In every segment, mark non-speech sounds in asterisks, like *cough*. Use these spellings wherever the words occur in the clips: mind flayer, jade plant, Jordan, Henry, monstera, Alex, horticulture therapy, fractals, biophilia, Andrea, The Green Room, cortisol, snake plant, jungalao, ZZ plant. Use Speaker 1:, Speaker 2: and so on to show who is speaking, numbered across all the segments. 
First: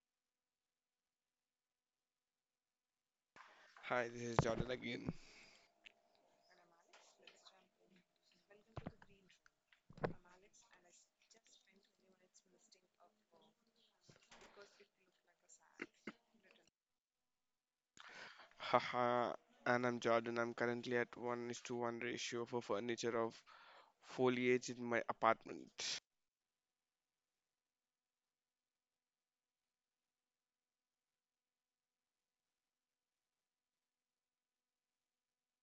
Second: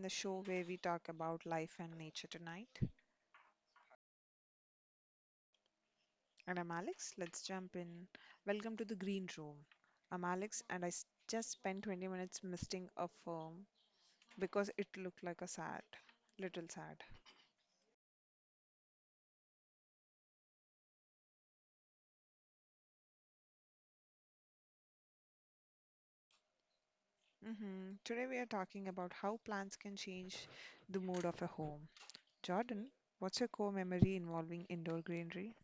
Speaker 1: the show where we talk about life and nature tonight.
Speaker 2: Hi, this is Jordan again.
Speaker 1: And I'm Alex. Let's jump in. Welcome to the green room. I'm Alex, and just spent 20 minutes misting a firm because it looked like a little sad.
Speaker 2: Haha, and I'm Jordan. I'm currently at 1 is to 1 ratio for furniture of foliage in my apartment.
Speaker 1: Hmm. Today we are talking about how plants can change the mood of a home. Jordan, what's your core memory involving indoor greenery?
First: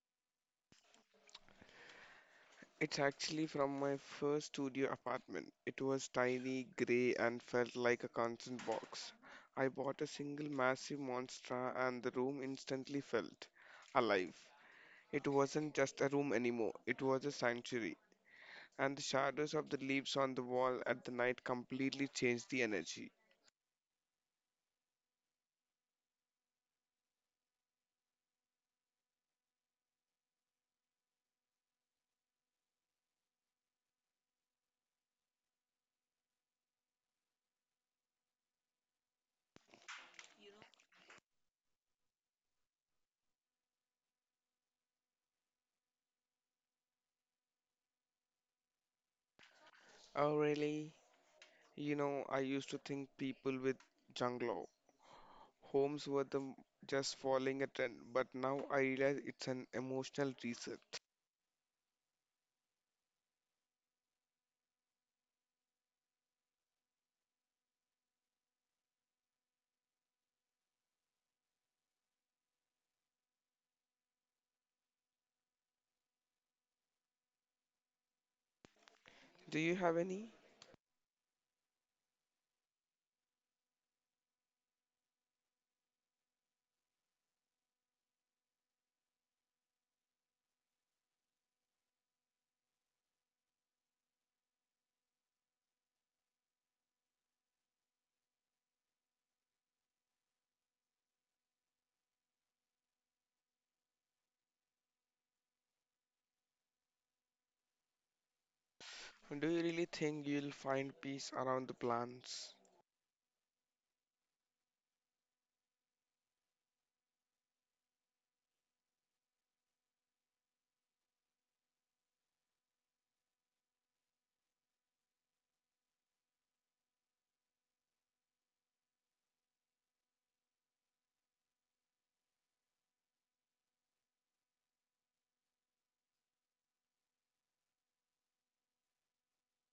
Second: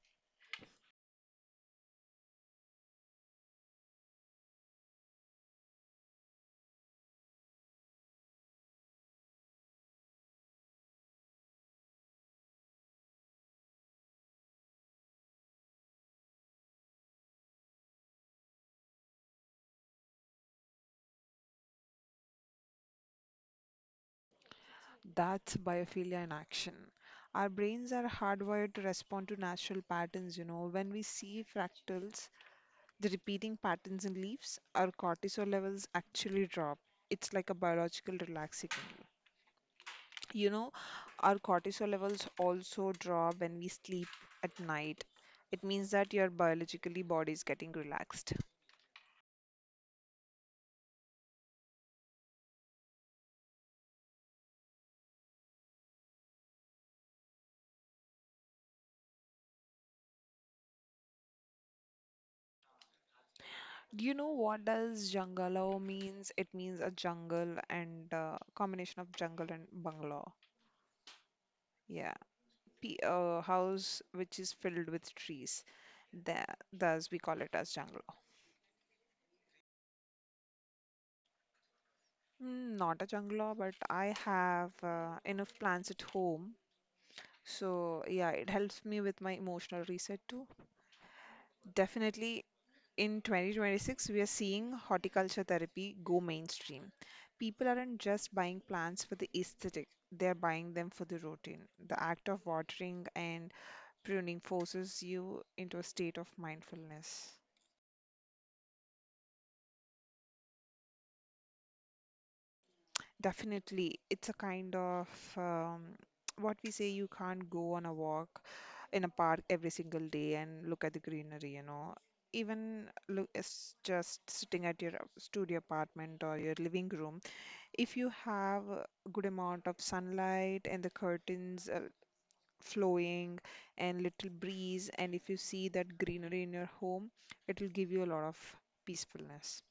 Speaker 2: It's actually from my first studio apartment. It was tiny, grey, and felt like a constant box. I bought a single massive monster, and the room instantly felt alive. It wasn't just a room anymore, it was a sanctuary. And the shadows of the leaves on the wall at the night completely changed the energy.
Speaker 1: That's biophilia in action. Our brains are hardwired to respond to natural patterns, you know. When we see fractals, the repeating patterns in leaves, our cortisol levels actually drop. It's like a biological relaxing. You know, our cortisol levels also drop when we sleep at night. It means that your biologically body is getting relaxed.
Speaker 2: Oh, really? You know, I used to think people with junglo homes were just following a trend, but now I realize it's an emotional reset.
Speaker 1: Do you know what does jungalao means? It means a jungle and combination of jungle and bungalow. Yeah. House which is filled with trees. Thus, we call it as jungle law.
Speaker 2: Do you have any?
Speaker 1: Mm, not a jungle law, but I have enough plants at home. So, yeah, it helps me with my emotional reset too. Definitely, in 2026, we are seeing horticulture therapy go mainstream. People aren't just buying plants for the aesthetic, they're buying them for the routine. The act of watering and pruning forces you into a state of mindfulness.
Speaker 2: Do you really think you'll find peace around the plants?
Speaker 1: Definitely. It's a kind of um, *tsk* what we say, you can't go on a walk in a park every single day and look at the greenery, you know. Even look, it's just sitting at your studio apartment or your living room. If you have a good amount of sunlight and the curtains flowing and little breeze, and if you see that greenery in your home, it will give you a lot of peacefulness.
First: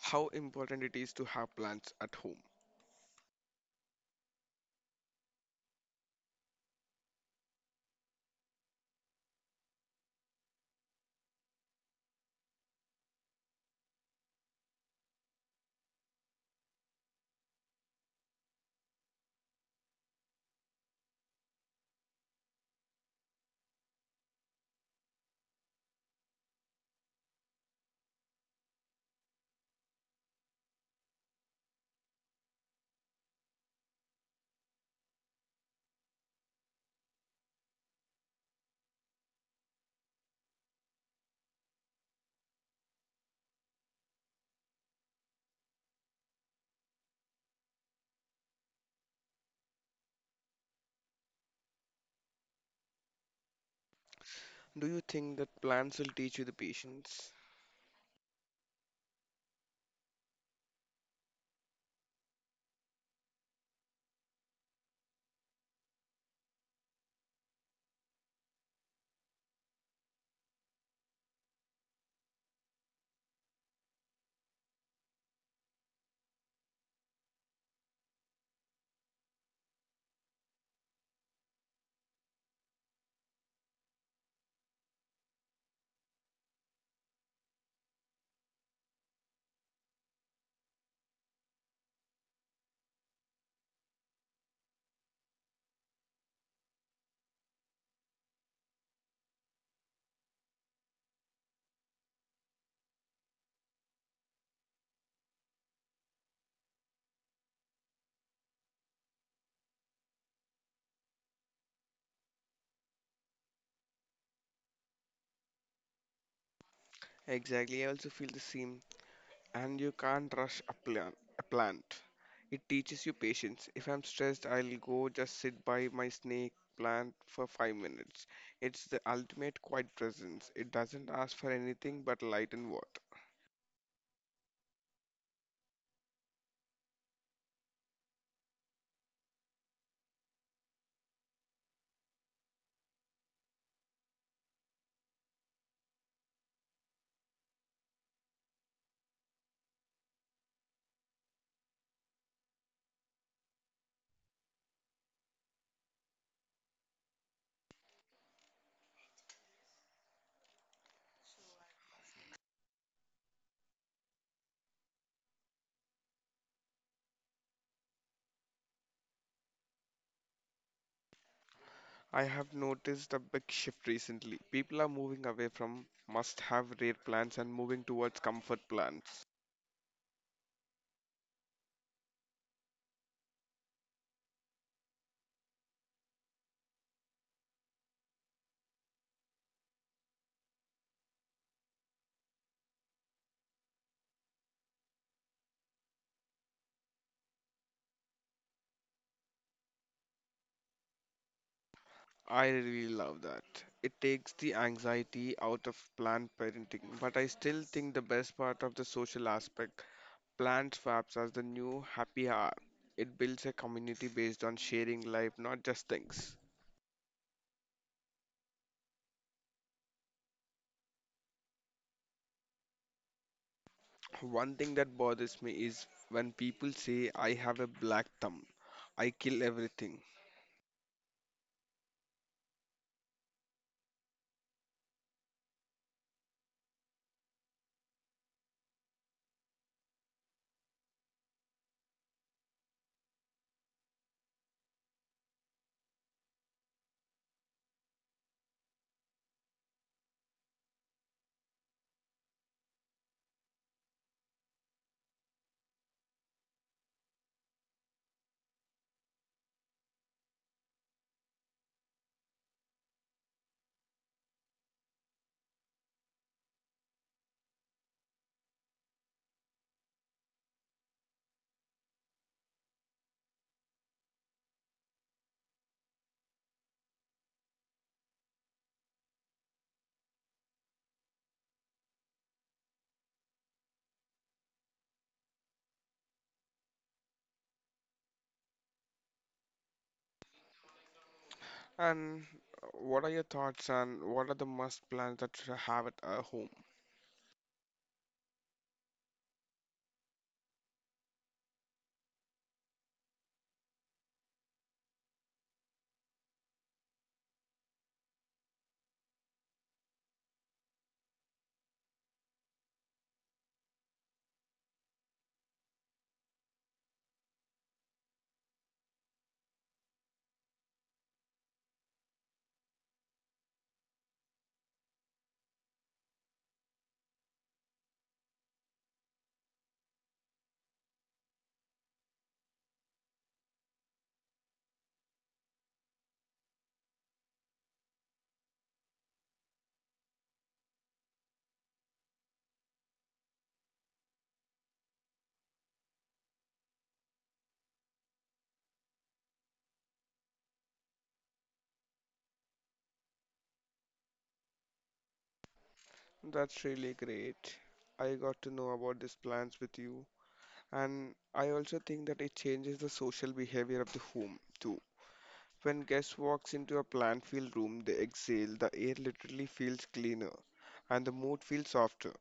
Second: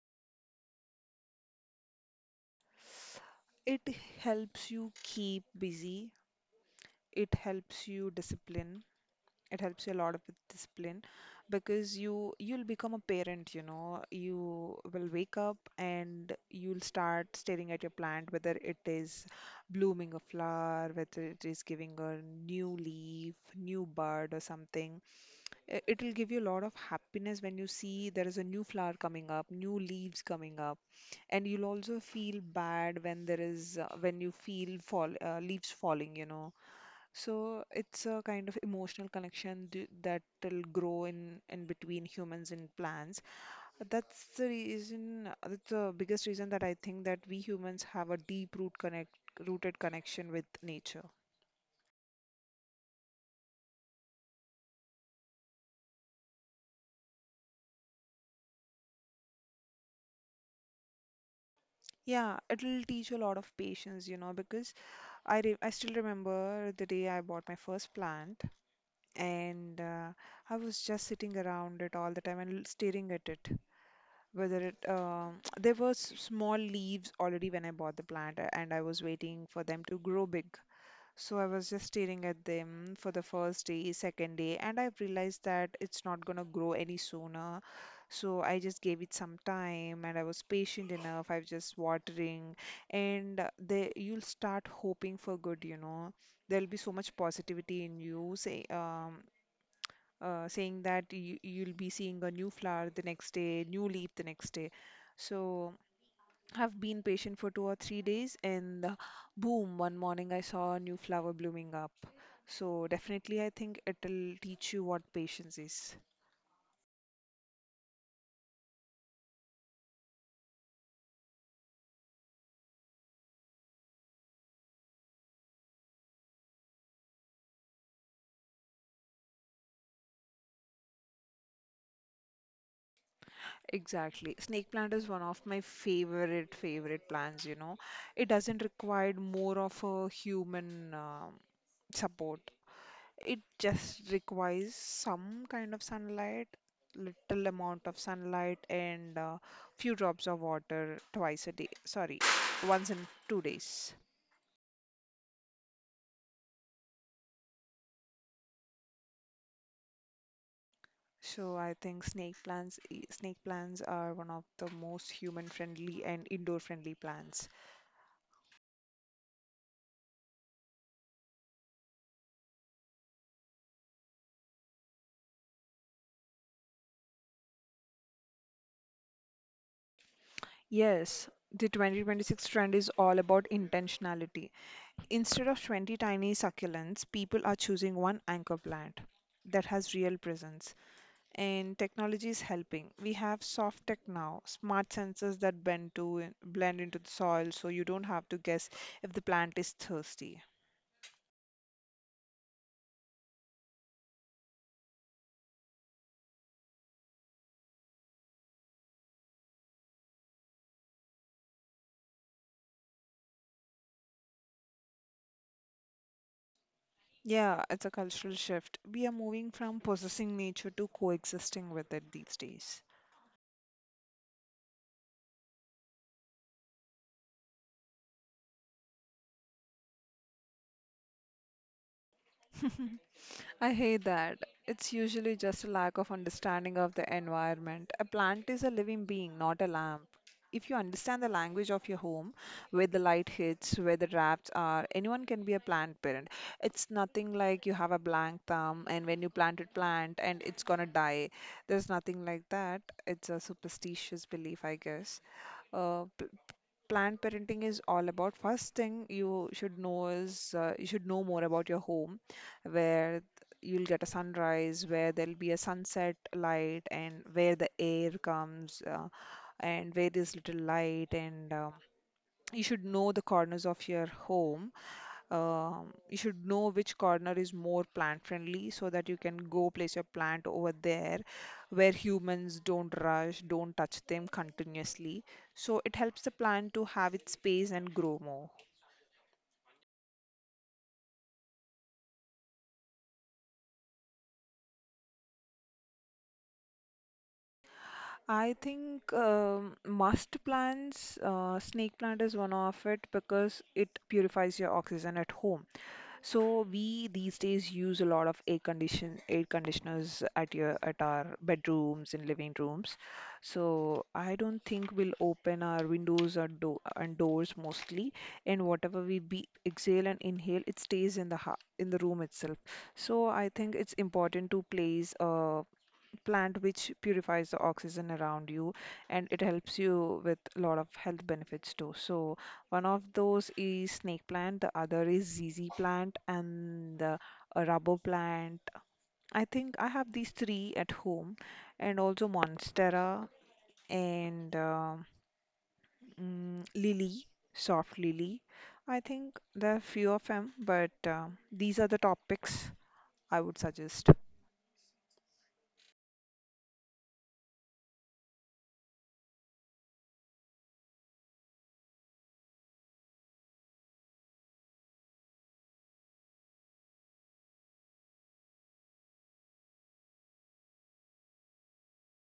Speaker 2: How important it is to have plants at home?
Speaker 1: It helps you keep busy, it helps you discipline, it helps you a lot with discipline, because you'll become a parent, you know. You will wake up and you'll start staring at your plant, whether it is blooming a flower, whether it is giving a new leaf, new bud or something. It'll give you a lot of happiness when you see there is a new flower coming up, new leaves coming up, and you'll also feel bad when there is when you feel fall leaves falling, you know. So it's a kind of emotional connection that will grow in between humans and plants. That's the reason, that's the biggest reason that I think that we humans have a deep root connect rooted connection with nature.
Speaker 2: Do you think that plants will teach you the patience?
Speaker 1: Yeah, it'll teach you a lot of patience, you know, because I still remember the day I bought my first plant. And I was just sitting around it all the time and staring at it. Whether it *tsk* there were small leaves already when I bought the plant, and I was waiting for them to grow big. So I was just staring at them for the first day, second day, and I realized that it's not gonna grow any sooner. So I just gave it some time, and I was patient enough. I was just watering, and they, you'll start hoping for good, you know. There'll be so much positivity in you, saying that you'll be seeing a new flower the next day, new leaf the next day. So have been patient for 2 or 3 days, and boom, one morning I saw a new flower blooming up. So definitely, I think it'll teach you what patience is.
Speaker 2: Exactly, I also feel the same. And you can't rush a plant. It teaches you patience. If I'm stressed, I'll go just sit by my snake plant for 5 minutes. It's the ultimate quiet presence. It doesn't ask for anything but light and water.
Speaker 1: Exactly. Snake plant is one of my favorite plants, you know. It doesn't require more of a human support. It just requires some kind of sunlight, little amount of sunlight, and few drops of water twice a day. Sorry, once in 2 days. So I think snake plants are one of the most human-friendly and indoor-friendly plants.
Speaker 2: I have noticed a big shift recently. People are moving away from must have rare plants and moving towards comfort plants.
Speaker 1: Yes, the 2026 trend is all about intentionality. Instead of 20 tiny succulents, people are choosing one anchor plant that has real presence. And technology is helping. We have soft tech now, smart sensors that blend into the soil, so you don't have to guess if the plant is thirsty.
Speaker 2: I really love that. It takes the anxiety out of planned parenting, but I still think the best part of the social aspect, planned swaps as the new happy hour. It builds a community based on sharing life, not just things.
Speaker 1: Yeah, it's a cultural shift. We are moving from possessing nature to coexisting with it these days.
Speaker 2: One thing that bothers me is when people say, I have a black thumb, I kill everything.
Speaker 1: *laughs* I hate that. It's usually just a lack of understanding of the environment. A plant is a living being, not a lamp. If you understand the language of your home, where the light hits, where the drafts are, anyone can be a plant parent. It's nothing like you have a blank thumb, and when you plant and it's gonna die. There's nothing like that. It's a superstitious belief, I guess. Uh, Planned parenting is all about. First thing you should know is, you should know more about your home, where you'll get a sunrise, where there'll be a sunset light, and where the air comes, and where there's little light, and you should know the corners of your home. You should know which corner is more plant friendly so that you can go place your plant over there, where humans don't rush, don't touch them continuously. So it helps the plant to have its space and grow more.
Speaker 2: And what are your thoughts, and what are the must plans that should have at our home?
Speaker 1: I think must plants, snake plant is one of it, because it purifies your oxygen at home. So we these days use a lot of air conditioners at your at our bedrooms and living rooms. So I don't think we'll open our windows or do and doors mostly. And whatever we be exhale and inhale, it stays in the ha in the room itself. So I think it's important to place a plant which purifies the oxygen around you, and it helps you with a lot of health benefits too. So one of those is snake plant, the other is ZZ plant and the rubber plant. I think I have these three at home, and also monstera, and lily, soft lily. I think there are few of them, but these are the topics I would suggest.
Speaker 2: That's really great. I got to know about these plans with you. And I also think that it changes the social behavior of the home too. When guest walks into a plant-filled room, they exhale, the air literally feels cleaner and the mood feels softer.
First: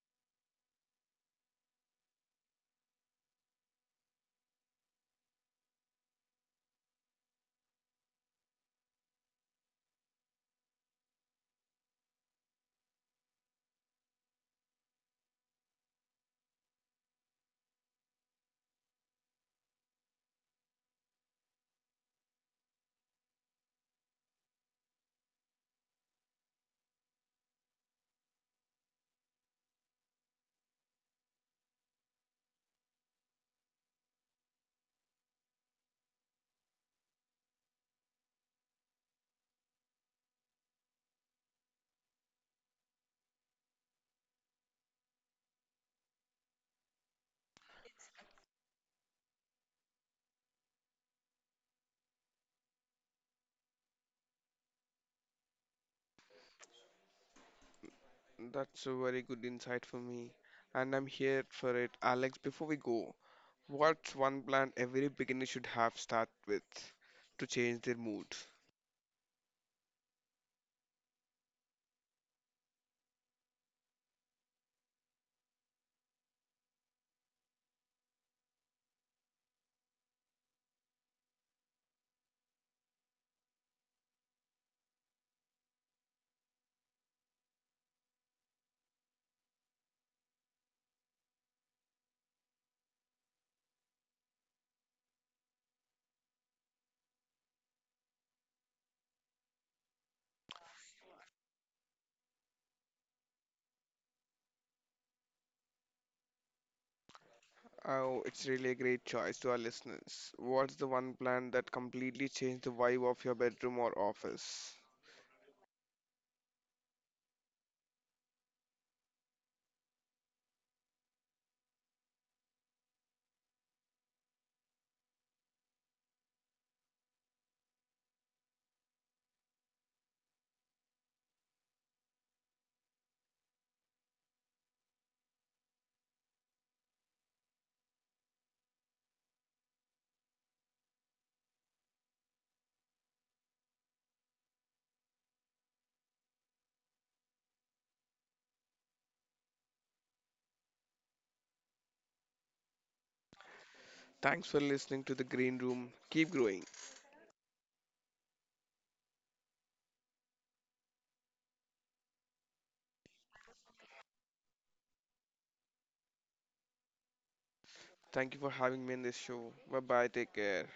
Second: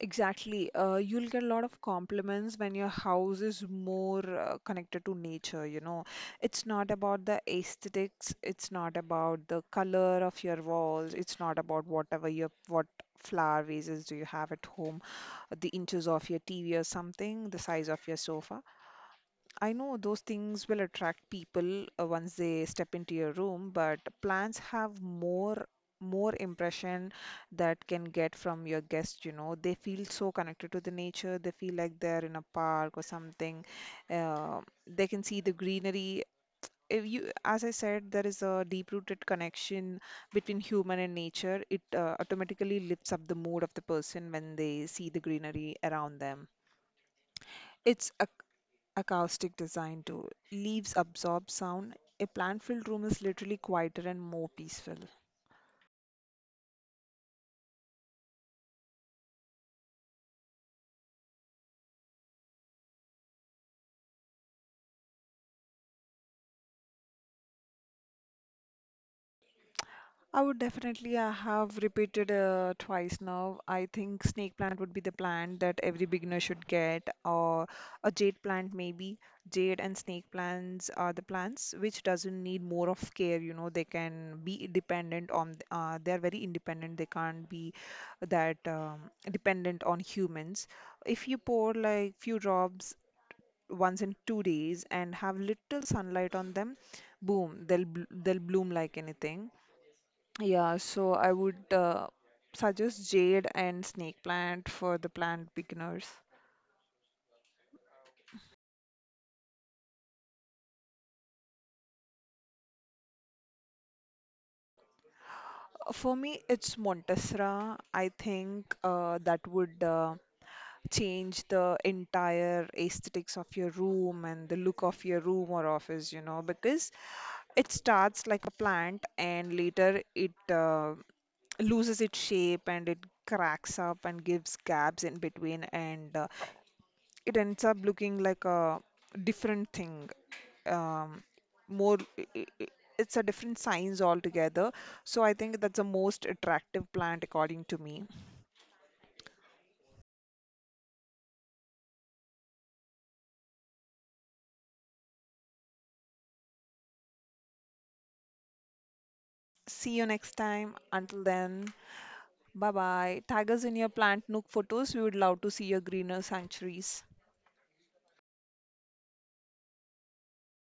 Speaker 1: Exactly. You'll get a lot of compliments when your house is more connected to nature, you know. It's not about the aesthetics, it's not about the color of your walls, it's not about whatever your what flower vases do you have at home, the inches of your TV or something, the size of your sofa. I know those things will attract people once they step into your room, but plants have more impression that can get from your guest, you know. They feel so connected to the nature. They feel like they're in a park or something. Uh, they can see the greenery. If you, as I said, there is a deep-rooted connection between human and nature. It automatically lifts up the mood of the person when they see the greenery around them. It's a acoustic design too. Leaves absorb sound. A plant-filled room is literally quieter and more peaceful.
Speaker 2: That's a very good insight for me, and I'm here for it. Alex, before we go, what's one plant every beginner should have start with to change their mood?
Speaker 1: I would definitely I have repeated twice now. I think snake plant would be the plant that every beginner should get, or a jade plant maybe. Jade and snake plants are the plants which doesn't need more of care. You know, they can be dependent on. They are very independent. They can't be that dependent on humans. If you pour like few drops once in 2 days and have little sunlight on them, boom, they'll bloom like anything. Yeah, so I would suggest jade and snake plant for the plant beginners.
Speaker 2: Oh, it's really a great choice to our listeners. What's the one plant that completely changed the vibe of your bedroom or office?
Speaker 1: For me, it's Montessera. I think that would change the entire aesthetics of your room and the look of your room or office, you know, because it starts like a plant, and later it loses its shape and it cracks up and gives gaps in between, and it ends up looking like a different thing. Um, more I- It's a different science altogether. So I think that's the most attractive plant according to me.
Speaker 2: Thanks for listening to The Green Room. Keep growing.
Speaker 1: See you next time. Until then, bye bye. Tag us in your plant nook photos. We would love to see your greener sanctuaries.
Speaker 2: Thank you for having me on this show. Bye bye. Take care.